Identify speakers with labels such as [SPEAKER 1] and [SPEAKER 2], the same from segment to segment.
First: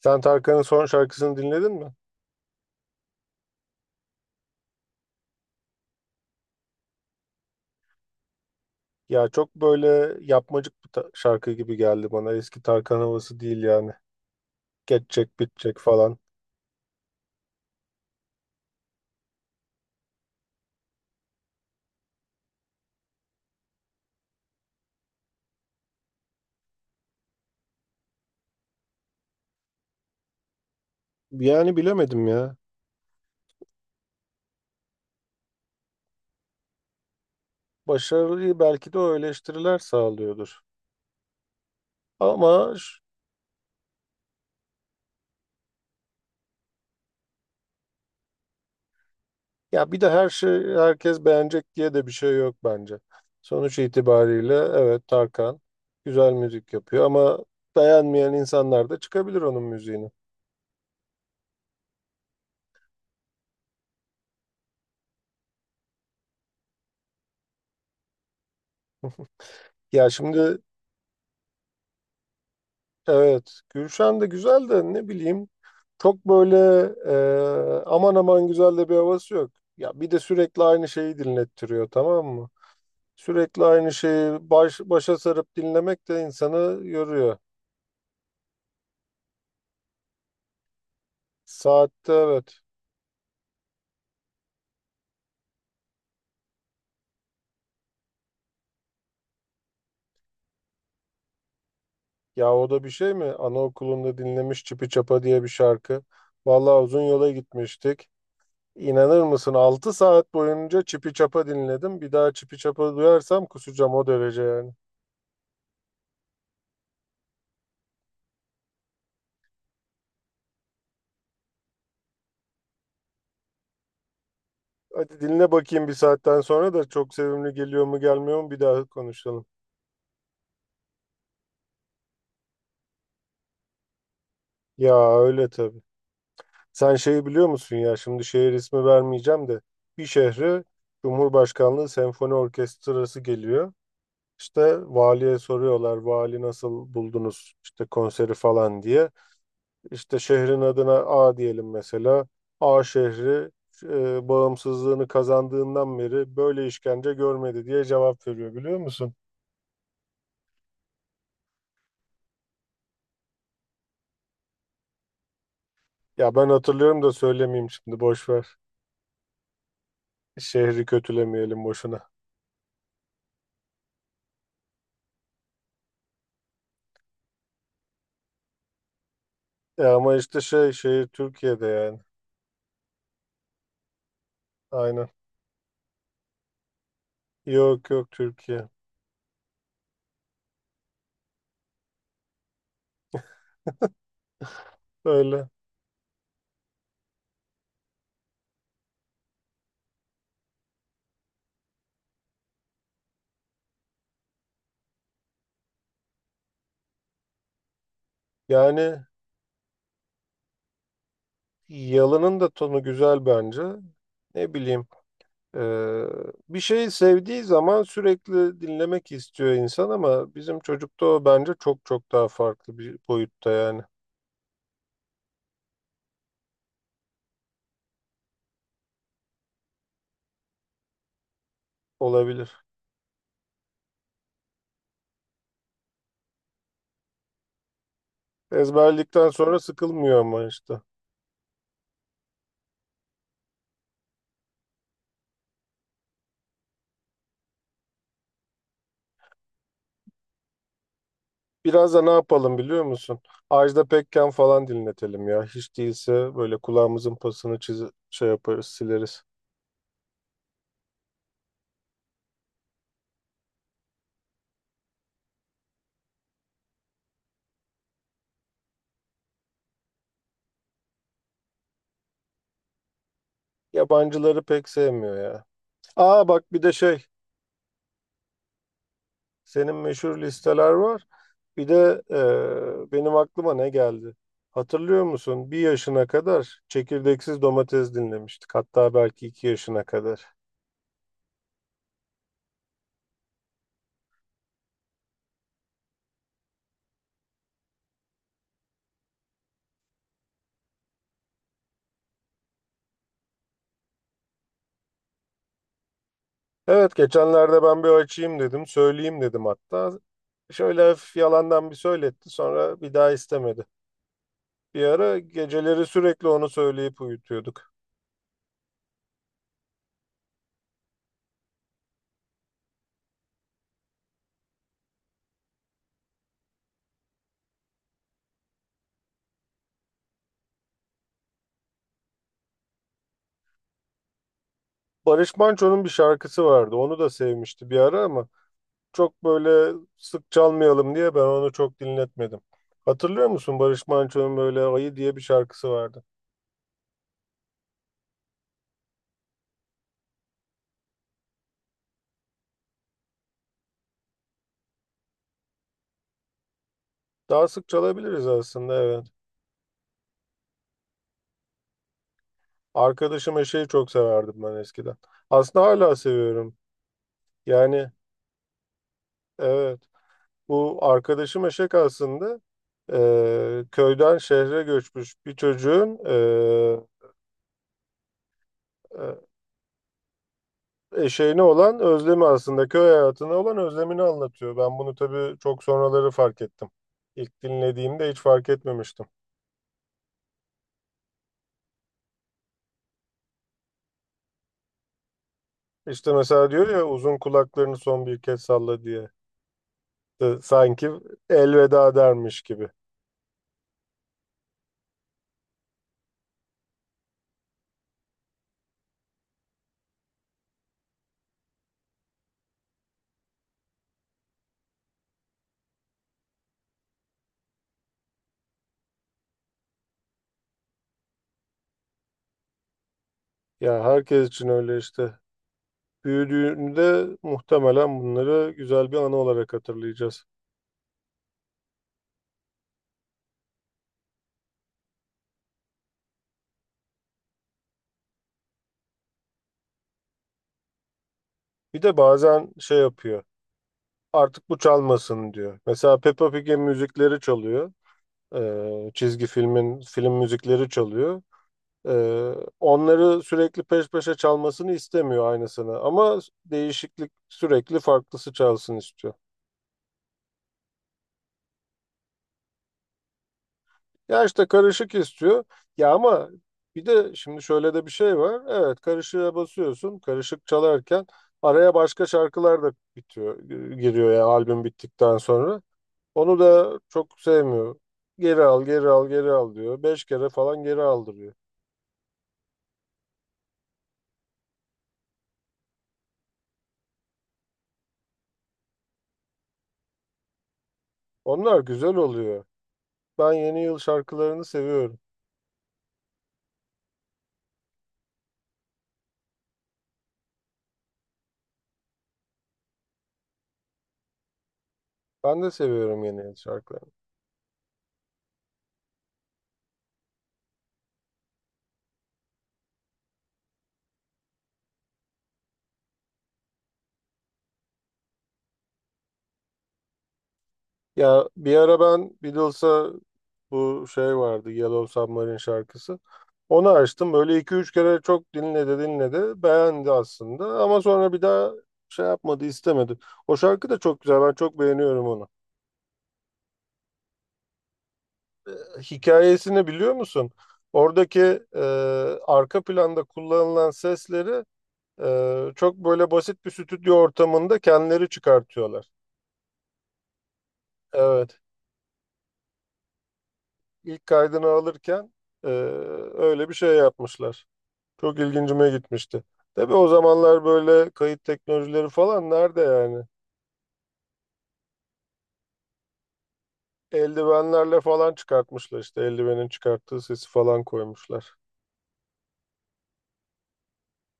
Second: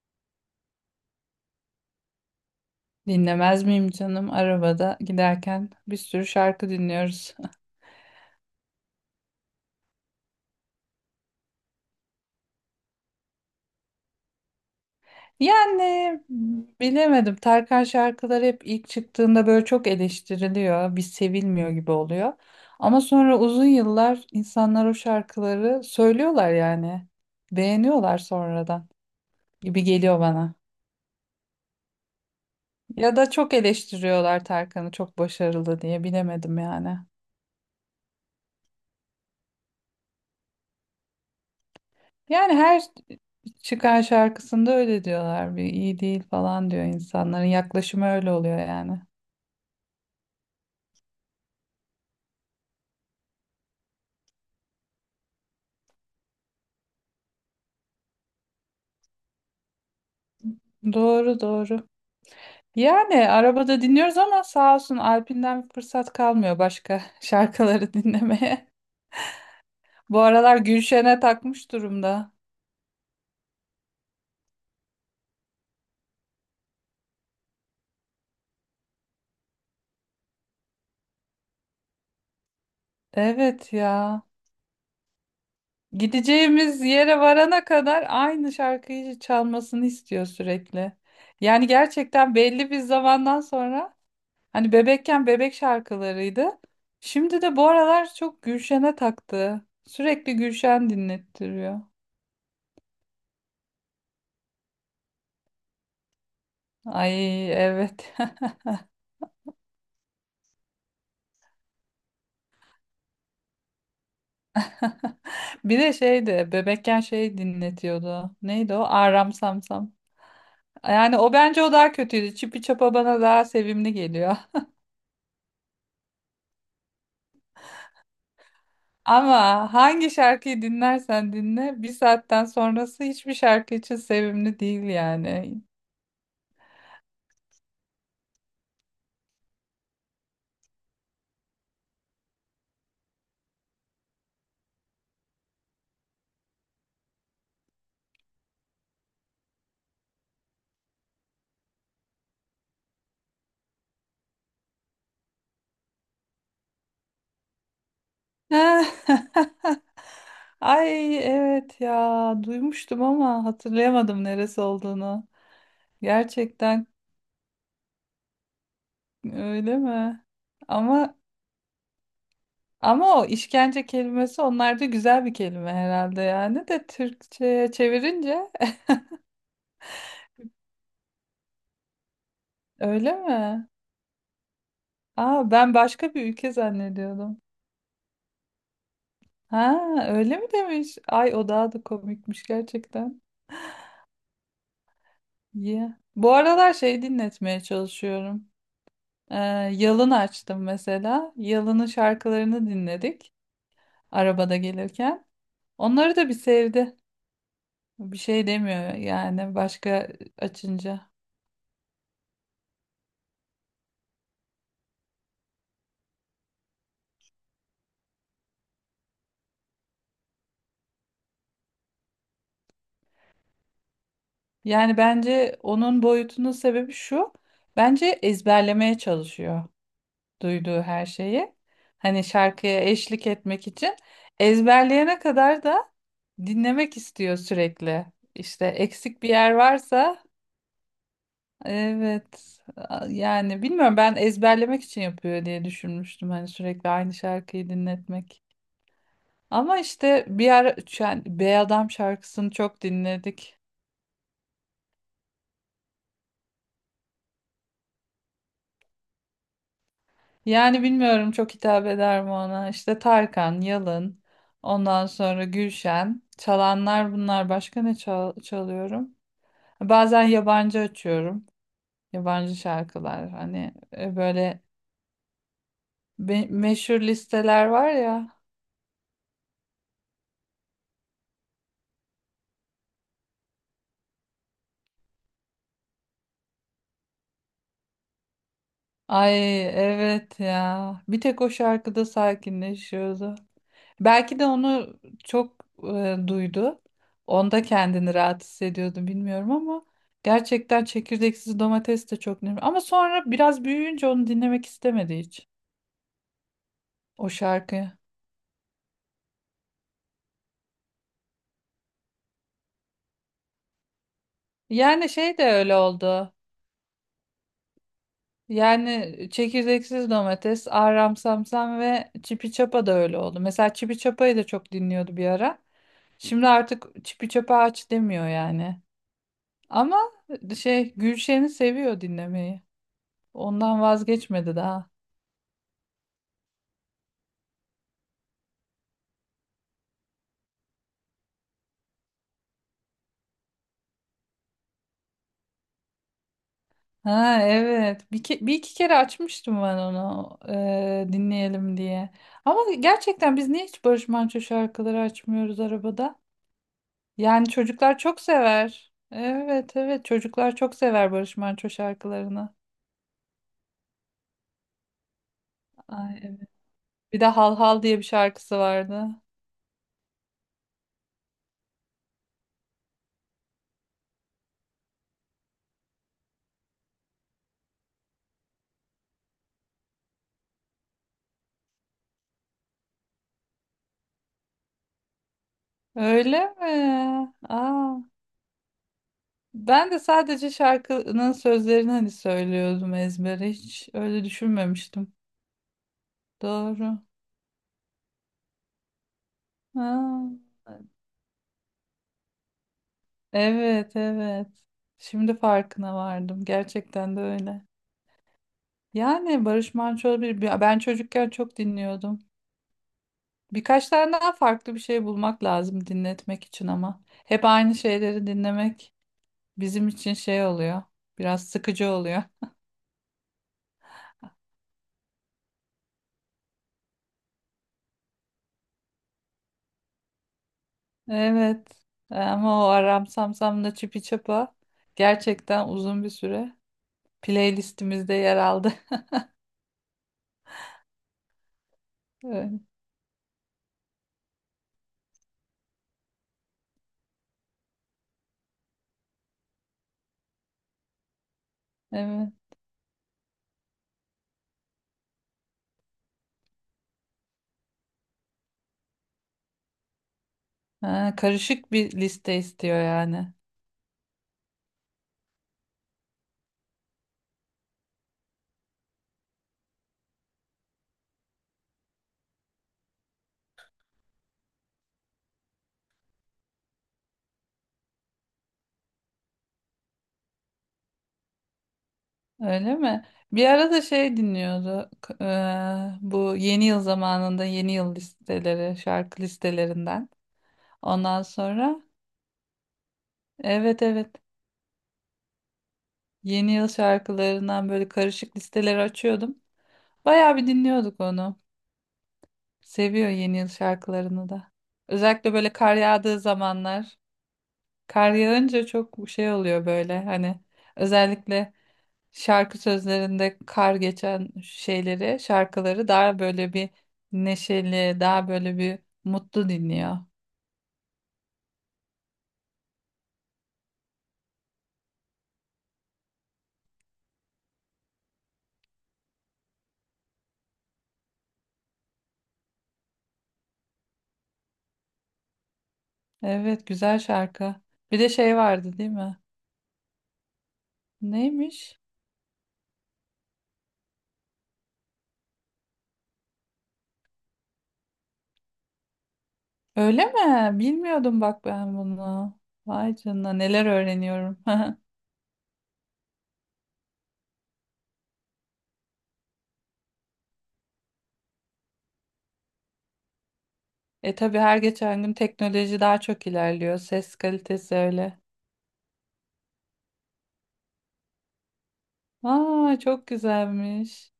[SPEAKER 1] Sen Tarkan'ın son şarkısını dinledin mi?
[SPEAKER 2] Dinlemez miyim canım? Arabada giderken bir sürü şarkı dinliyoruz.
[SPEAKER 1] Ya çok böyle yapmacık bir şarkı gibi geldi bana. Eski Tarkan havası değil yani. Geçecek, bitecek
[SPEAKER 2] Yani
[SPEAKER 1] falan.
[SPEAKER 2] bilemedim. Tarkan şarkıları hep ilk çıktığında böyle çok eleştiriliyor. Bir sevilmiyor gibi oluyor. Ama sonra uzun yıllar insanlar o şarkıları söylüyorlar yani. Beğeniyorlar sonradan gibi geliyor bana.
[SPEAKER 1] Yani bilemedim ya.
[SPEAKER 2] Ya da çok eleştiriyorlar Tarkan'ı çok başarılı diye bilemedim yani.
[SPEAKER 1] Başarıyı belki de o eleştiriler sağlıyordur.
[SPEAKER 2] Yani
[SPEAKER 1] Ama
[SPEAKER 2] her
[SPEAKER 1] ş-
[SPEAKER 2] çıkan şarkısında öyle diyorlar bir iyi değil falan diyor insanların yaklaşımı öyle oluyor yani.
[SPEAKER 1] Ya bir de her şey herkes beğenecek diye de bir şey yok bence. Sonuç itibariyle evet Tarkan güzel müzik yapıyor ama beğenmeyen insanlar da çıkabilir onun müziğini.
[SPEAKER 2] Doğru doğru. Yani arabada dinliyoruz ama sağ olsun Alp'inden bir fırsat kalmıyor başka şarkıları dinlemeye.
[SPEAKER 1] Ya
[SPEAKER 2] Bu aralar
[SPEAKER 1] şimdi
[SPEAKER 2] Gülşen'e takmış durumda.
[SPEAKER 1] evet Gülşen de güzel de ne bileyim. Çok böyle aman aman güzel de bir havası yok. Ya bir de sürekli aynı şeyi dinlettiriyor, tamam mı? Sürekli
[SPEAKER 2] Evet
[SPEAKER 1] aynı
[SPEAKER 2] ya.
[SPEAKER 1] şeyi başa sarıp dinlemek de
[SPEAKER 2] Gideceğimiz
[SPEAKER 1] insanı
[SPEAKER 2] yere
[SPEAKER 1] yoruyor.
[SPEAKER 2] varana kadar aynı şarkıyı çalmasını istiyor sürekli. Yani
[SPEAKER 1] Saatte
[SPEAKER 2] gerçekten
[SPEAKER 1] evet.
[SPEAKER 2] belli bir zamandan sonra hani bebekken bebek şarkılarıydı. Şimdi de bu aralar çok Gülşen'e taktı. Sürekli Gülşen dinlettiriyor.
[SPEAKER 1] Ya o da bir şey mi? Anaokulunda dinlemiş Çipi Çapa diye bir şarkı. Vallahi uzun yola
[SPEAKER 2] Ay
[SPEAKER 1] gitmiştik.
[SPEAKER 2] evet.
[SPEAKER 1] İnanır mısın, 6 saat boyunca Çipi Çapa dinledim. Bir daha Çipi Çapa duyarsam kusacağım, o derece yani.
[SPEAKER 2] Bir de şeydi bebekken şey dinletiyordu. Neydi o? Aram Samsam. Yani o bence o daha kötüydü. Çipi Çapa bana daha sevimli geliyor.
[SPEAKER 1] Hadi dinle bakayım, bir saatten sonra da çok sevimli geliyor mu gelmiyor mu, bir daha konuşalım.
[SPEAKER 2] Ama hangi şarkıyı dinlersen dinle bir saatten sonrası hiçbir şarkı için sevimli değil
[SPEAKER 1] Ya öyle
[SPEAKER 2] yani.
[SPEAKER 1] tabii. Sen şeyi biliyor musun, ya şimdi şehir ismi vermeyeceğim de bir şehre Cumhurbaşkanlığı Senfoni Orkestrası geliyor. İşte valiye soruyorlar, vali nasıl buldunuz işte konseri falan diye. İşte şehrin adına A diyelim mesela. A şehri bağımsızlığını kazandığından beri böyle işkence görmedi diye cevap veriyor, biliyor musun?
[SPEAKER 2] Ay evet ya duymuştum ama hatırlayamadım neresi olduğunu.
[SPEAKER 1] Ya ben
[SPEAKER 2] Gerçekten
[SPEAKER 1] hatırlıyorum da söylemeyeyim şimdi, boş ver.
[SPEAKER 2] öyle mi?
[SPEAKER 1] Şehri
[SPEAKER 2] Ama
[SPEAKER 1] kötülemeyelim boşuna.
[SPEAKER 2] ama o işkence kelimesi onlarda güzel bir kelime herhalde yani de Türkçe'ye çevirince
[SPEAKER 1] E ama işte şey şehir Türkiye'de yani.
[SPEAKER 2] öyle mi?
[SPEAKER 1] Aynen.
[SPEAKER 2] Aa ben başka bir ülke zannediyordum.
[SPEAKER 1] Yok yok, Türkiye.
[SPEAKER 2] Ha öyle mi demiş? Ay o daha da komikmiş gerçekten.
[SPEAKER 1] Öyle.
[SPEAKER 2] Yeah. Bu aralar şey dinletmeye çalışıyorum. Ee, Yalın açtım mesela. Yalın'ın şarkılarını dinledik arabada gelirken. Onları da bir sevdi. Bir şey demiyor
[SPEAKER 1] Yani
[SPEAKER 2] yani başka açınca.
[SPEAKER 1] yalının da tonu güzel bence. Ne bileyim. eee, Bir şeyi sevdiği zaman sürekli dinlemek istiyor insan ama bizim çocukta o bence çok çok daha farklı bir boyutta yani.
[SPEAKER 2] Yani bence onun boyutunun sebebi şu. Bence ezberlemeye çalışıyor duyduğu her şeyi. Hani
[SPEAKER 1] Olabilir.
[SPEAKER 2] şarkıya eşlik etmek için ezberleyene kadar da dinlemek istiyor sürekli. İşte eksik bir
[SPEAKER 1] Ezberledikten
[SPEAKER 2] yer
[SPEAKER 1] sonra sıkılmıyor
[SPEAKER 2] varsa
[SPEAKER 1] ama işte.
[SPEAKER 2] evet. Yani bilmiyorum ben ezberlemek için yapıyor diye düşünmüştüm. Hani sürekli aynı şarkıyı dinletmek. Ama işte bir ara yani Bey Adam
[SPEAKER 1] Biraz da ne
[SPEAKER 2] şarkısını
[SPEAKER 1] yapalım
[SPEAKER 2] çok
[SPEAKER 1] biliyor musun?
[SPEAKER 2] dinledik.
[SPEAKER 1] Ajda Pekkan falan dinletelim ya. Hiç değilse böyle kulağımızın pasını çiz, şey yaparız, sileriz.
[SPEAKER 2] Yani bilmiyorum çok hitap eder mi ona. İşte Tarkan, Yalın, ondan sonra Gülşen. Çalanlar bunlar. Başka ne çalıyorum? Bazen yabancı açıyorum. Yabancı şarkılar. Hani
[SPEAKER 1] Yabancıları
[SPEAKER 2] böyle
[SPEAKER 1] pek sevmiyor ya. Aa bak bir de
[SPEAKER 2] meşhur
[SPEAKER 1] şey,
[SPEAKER 2] listeler var ya.
[SPEAKER 1] senin meşhur listeler var. Bir de benim aklıma ne geldi? Hatırlıyor musun? Bir yaşına kadar çekirdeksiz domates dinlemiştik. Hatta belki iki
[SPEAKER 2] Ay
[SPEAKER 1] yaşına kadar.
[SPEAKER 2] evet ya. Bir tek o şarkıda sakinleşiyordu. Belki de onu çok duydu. Onda kendini rahat hissediyordu bilmiyorum ama gerçekten çekirdeksiz domates de çok önemli. Ama sonra biraz büyüyünce onu dinlemek istemedi hiç
[SPEAKER 1] Evet
[SPEAKER 2] o
[SPEAKER 1] geçenlerde ben bir
[SPEAKER 2] şarkıyı.
[SPEAKER 1] açayım dedim. Söyleyeyim dedim hatta. Şöyle hafif yalandan bir söyletti. Sonra bir daha istemedi. Bir
[SPEAKER 2] Yani
[SPEAKER 1] ara
[SPEAKER 2] şey de öyle
[SPEAKER 1] geceleri sürekli
[SPEAKER 2] oldu.
[SPEAKER 1] onu söyleyip uyutuyorduk.
[SPEAKER 2] Yani çekirdeksiz domates, Ahram Samsam ve Çipi Çapa da öyle oldu. Mesela Çipi Çapa'yı da çok dinliyordu bir ara. Şimdi artık Çipi Çapa aç demiyor yani. Ama şey Gülşen'i seviyor dinlemeyi. Ondan vazgeçmedi daha.
[SPEAKER 1] Barış Manço'nun bir şarkısı vardı. Onu da sevmişti bir ara ama çok böyle sık çalmayalım diye ben onu çok dinletmedim. Hatırlıyor musun, Barış Manço'nun böyle Ayı diye bir şarkısı vardı.
[SPEAKER 2] Ha evet. Bir iki kere açmıştım ben onu dinleyelim diye. Ama gerçekten biz niye hiç Barış Manço şarkıları açmıyoruz arabada?
[SPEAKER 1] Daha
[SPEAKER 2] Yani
[SPEAKER 1] sık
[SPEAKER 2] çocuklar çok
[SPEAKER 1] çalabiliriz aslında,
[SPEAKER 2] sever.
[SPEAKER 1] evet.
[SPEAKER 2] Evet, evet, çocuklar çok sever Barış Manço şarkılarını.
[SPEAKER 1] Arkadaşım Eşeği çok severdim ben eskiden. Aslında hala
[SPEAKER 2] Ay evet.
[SPEAKER 1] seviyorum.
[SPEAKER 2] Bir de Hal Hal
[SPEAKER 1] Yani
[SPEAKER 2] diye bir şarkısı vardı.
[SPEAKER 1] evet, bu arkadaşım Eşek aslında e, köyden şehre göçmüş bir çocuğun e, şeyine olan özlemi, aslında köy hayatına olan özlemini anlatıyor. Ben bunu tabii çok sonraları fark
[SPEAKER 2] Öyle
[SPEAKER 1] ettim.
[SPEAKER 2] mi?
[SPEAKER 1] İlk
[SPEAKER 2] Aa.
[SPEAKER 1] dinlediğimde hiç fark etmemiştim.
[SPEAKER 2] Ben de sadece şarkının sözlerini hani söylüyordum ezbere. Hiç öyle düşünmemiştim.
[SPEAKER 1] İşte mesela diyor ya,
[SPEAKER 2] Doğru.
[SPEAKER 1] uzun kulaklarını son bir kez salla diye.
[SPEAKER 2] Ha,
[SPEAKER 1] Sanki elveda dermiş gibi.
[SPEAKER 2] evet, evet. Şimdi farkına vardım. Gerçekten de öyle. Yani Barış Manço ben çocukken çok dinliyordum. Birkaç tane daha farklı bir şey bulmak lazım dinletmek için ama. Hep aynı şeyleri dinlemek bizim için şey oluyor. Biraz sıkıcı oluyor.
[SPEAKER 1] Ya herkes için öyle işte. Büyüdüğünde muhtemelen bunları güzel bir anı olarak hatırlayacağız.
[SPEAKER 2] Evet. Ama o Aram Sam Sam'la Çipi Çapa gerçekten uzun bir süre playlistimizde yer aldı.
[SPEAKER 1] Bir de bazen
[SPEAKER 2] Evet.
[SPEAKER 1] şey yapıyor. Artık bu çalmasın diyor. Mesela Peppa Pig'in müzikleri çalıyor. Çizgi filmin film müzikleri çalıyor.
[SPEAKER 2] Evet.
[SPEAKER 1] Ee, Onları sürekli peş peşe çalmasını istemiyor aynısını, ama değişiklik sürekli farklısı çalsın istiyor.
[SPEAKER 2] Ha, karışık bir liste istiyor yani.
[SPEAKER 1] Ya işte karışık istiyor. Ya ama bir de şimdi şöyle de bir şey var. Evet karışığa basıyorsun. Karışık çalarken araya başka şarkılar da bitiyor, giriyor ya albüm bittikten sonra. Onu da çok sevmiyor. Geri al, geri al, geri al diyor. 5 kere falan geri aldırıyor.
[SPEAKER 2] Öyle mi? Bir ara da şey dinliyordu. Bu yeni yıl zamanında yeni yıl listeleri, şarkı listelerinden. Ondan
[SPEAKER 1] Onlar
[SPEAKER 2] sonra,
[SPEAKER 1] güzel oluyor. Ben yeni yıl
[SPEAKER 2] evet, evet,
[SPEAKER 1] şarkılarını seviyorum.
[SPEAKER 2] yeni yıl şarkılarından böyle karışık listeleri açıyordum. Bayağı bir dinliyorduk onu. Seviyor yeni yıl şarkılarını da. Özellikle
[SPEAKER 1] Ben de
[SPEAKER 2] böyle kar
[SPEAKER 1] seviyorum yeni
[SPEAKER 2] yağdığı
[SPEAKER 1] yıl şarkılarını.
[SPEAKER 2] zamanlar. Kar yağınca çok şey oluyor böyle hani özellikle şarkı sözlerinde kar geçen şeyleri, şarkıları daha böyle bir neşeli, daha böyle bir mutlu dinliyor.
[SPEAKER 1] Ya bir ara ben Beatles'a bu şey vardı, Yellow Submarine şarkısı. Onu açtım. Böyle 2-3 kere çok dinledi dinledi. Beğendi aslında ama sonra bir daha şey yapmadı, istemedi. O şarkı da çok güzel. Ben çok beğeniyorum onu.
[SPEAKER 2] Evet, güzel şarkı. Bir de şey vardı değil mi?
[SPEAKER 1] Hikayesini biliyor musun? Oradaki e,
[SPEAKER 2] Neymiş?
[SPEAKER 1] arka planda kullanılan sesleri çok böyle basit bir stüdyo ortamında kendileri çıkartıyorlar.
[SPEAKER 2] Öyle mi? Bilmiyordum
[SPEAKER 1] Evet.
[SPEAKER 2] bak ben bunu. Vay canına neler
[SPEAKER 1] İlk
[SPEAKER 2] öğreniyorum.
[SPEAKER 1] kaydını alırken e, öyle bir şey yapmışlar. Çok ilgincime gitmişti. Tabii o zamanlar böyle kayıt teknolojileri falan nerede yani?
[SPEAKER 2] E, tabii her geçen gün teknoloji daha çok ilerliyor. Ses kalitesi
[SPEAKER 1] Eldivenlerle falan
[SPEAKER 2] öyle.
[SPEAKER 1] çıkartmışlar, işte eldivenin çıkarttığı sesi falan koymuşlar.
[SPEAKER 2] Aa çok güzelmiş.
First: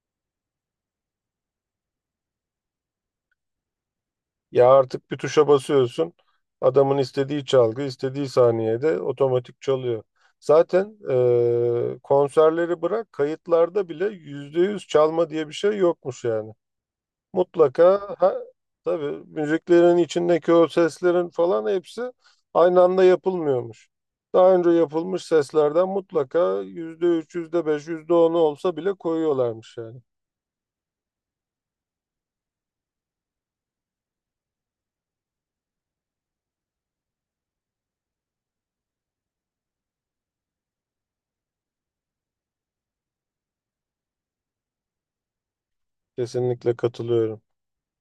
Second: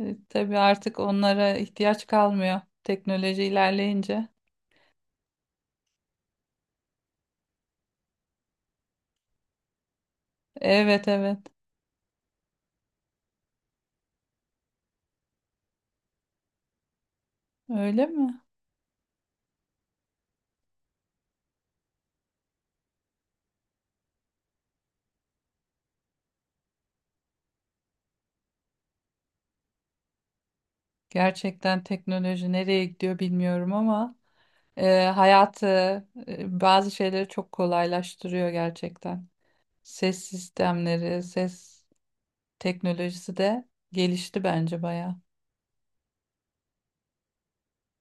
[SPEAKER 2] Tabii artık onlara ihtiyaç kalmıyor teknoloji ilerleyince.
[SPEAKER 1] Ya artık bir tuşa basıyorsun. Adamın istediği çalgı istediği saniyede otomatik çalıyor. Zaten
[SPEAKER 2] Evet, evet.
[SPEAKER 1] konserleri bırak, kayıtlarda bile %100 çalma diye bir şey yokmuş yani.
[SPEAKER 2] Öyle
[SPEAKER 1] Mutlaka
[SPEAKER 2] mi?
[SPEAKER 1] tabii müziklerin içindeki o seslerin falan hepsi aynı anda yapılmıyormuş. Daha önce yapılmış seslerden mutlaka %3, yüzde beş, yüzde onu olsa bile koyuyorlarmış yani.
[SPEAKER 2] Gerçekten teknoloji nereye gidiyor bilmiyorum ama hayatı bazı şeyleri çok kolaylaştırıyor gerçekten. Ses sistemleri, ses teknolojisi de gelişti bence bayağı.
[SPEAKER 1] Kesinlikle katılıyorum.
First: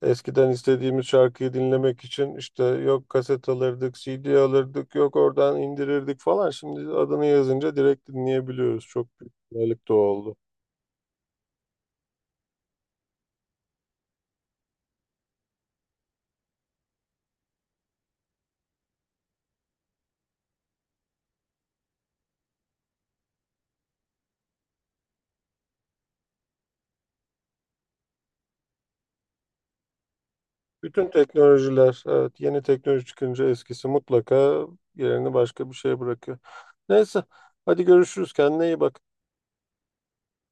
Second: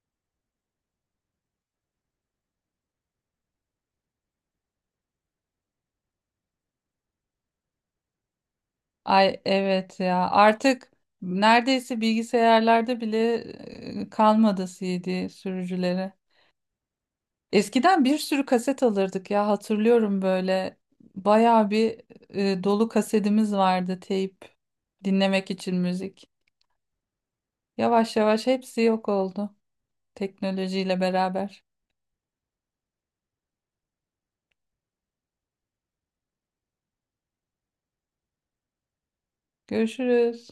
[SPEAKER 1] Eskiden istediğimiz şarkıyı dinlemek için işte yok kaset alırdık, CD alırdık, yok oradan indirirdik falan. Şimdi adını yazınca direkt dinleyebiliyoruz. Çok büyük
[SPEAKER 2] Ay
[SPEAKER 1] kolaylık da
[SPEAKER 2] evet ya
[SPEAKER 1] oldu.
[SPEAKER 2] artık neredeyse bilgisayarlarda bile kalmadı CD sürücüleri. Eskiden bir sürü kaset alırdık ya hatırlıyorum böyle bayağı bir dolu kasetimiz vardı teyp dinlemek için müzik. Yavaş yavaş hepsi yok oldu teknolojiyle
[SPEAKER 1] Bütün
[SPEAKER 2] beraber.
[SPEAKER 1] teknolojiler, evet, yeni teknoloji çıkınca eskisi mutlaka yerini başka bir şeye bırakıyor. Neyse, hadi görüşürüz. Kendine iyi bak.
[SPEAKER 2] Görüşürüz.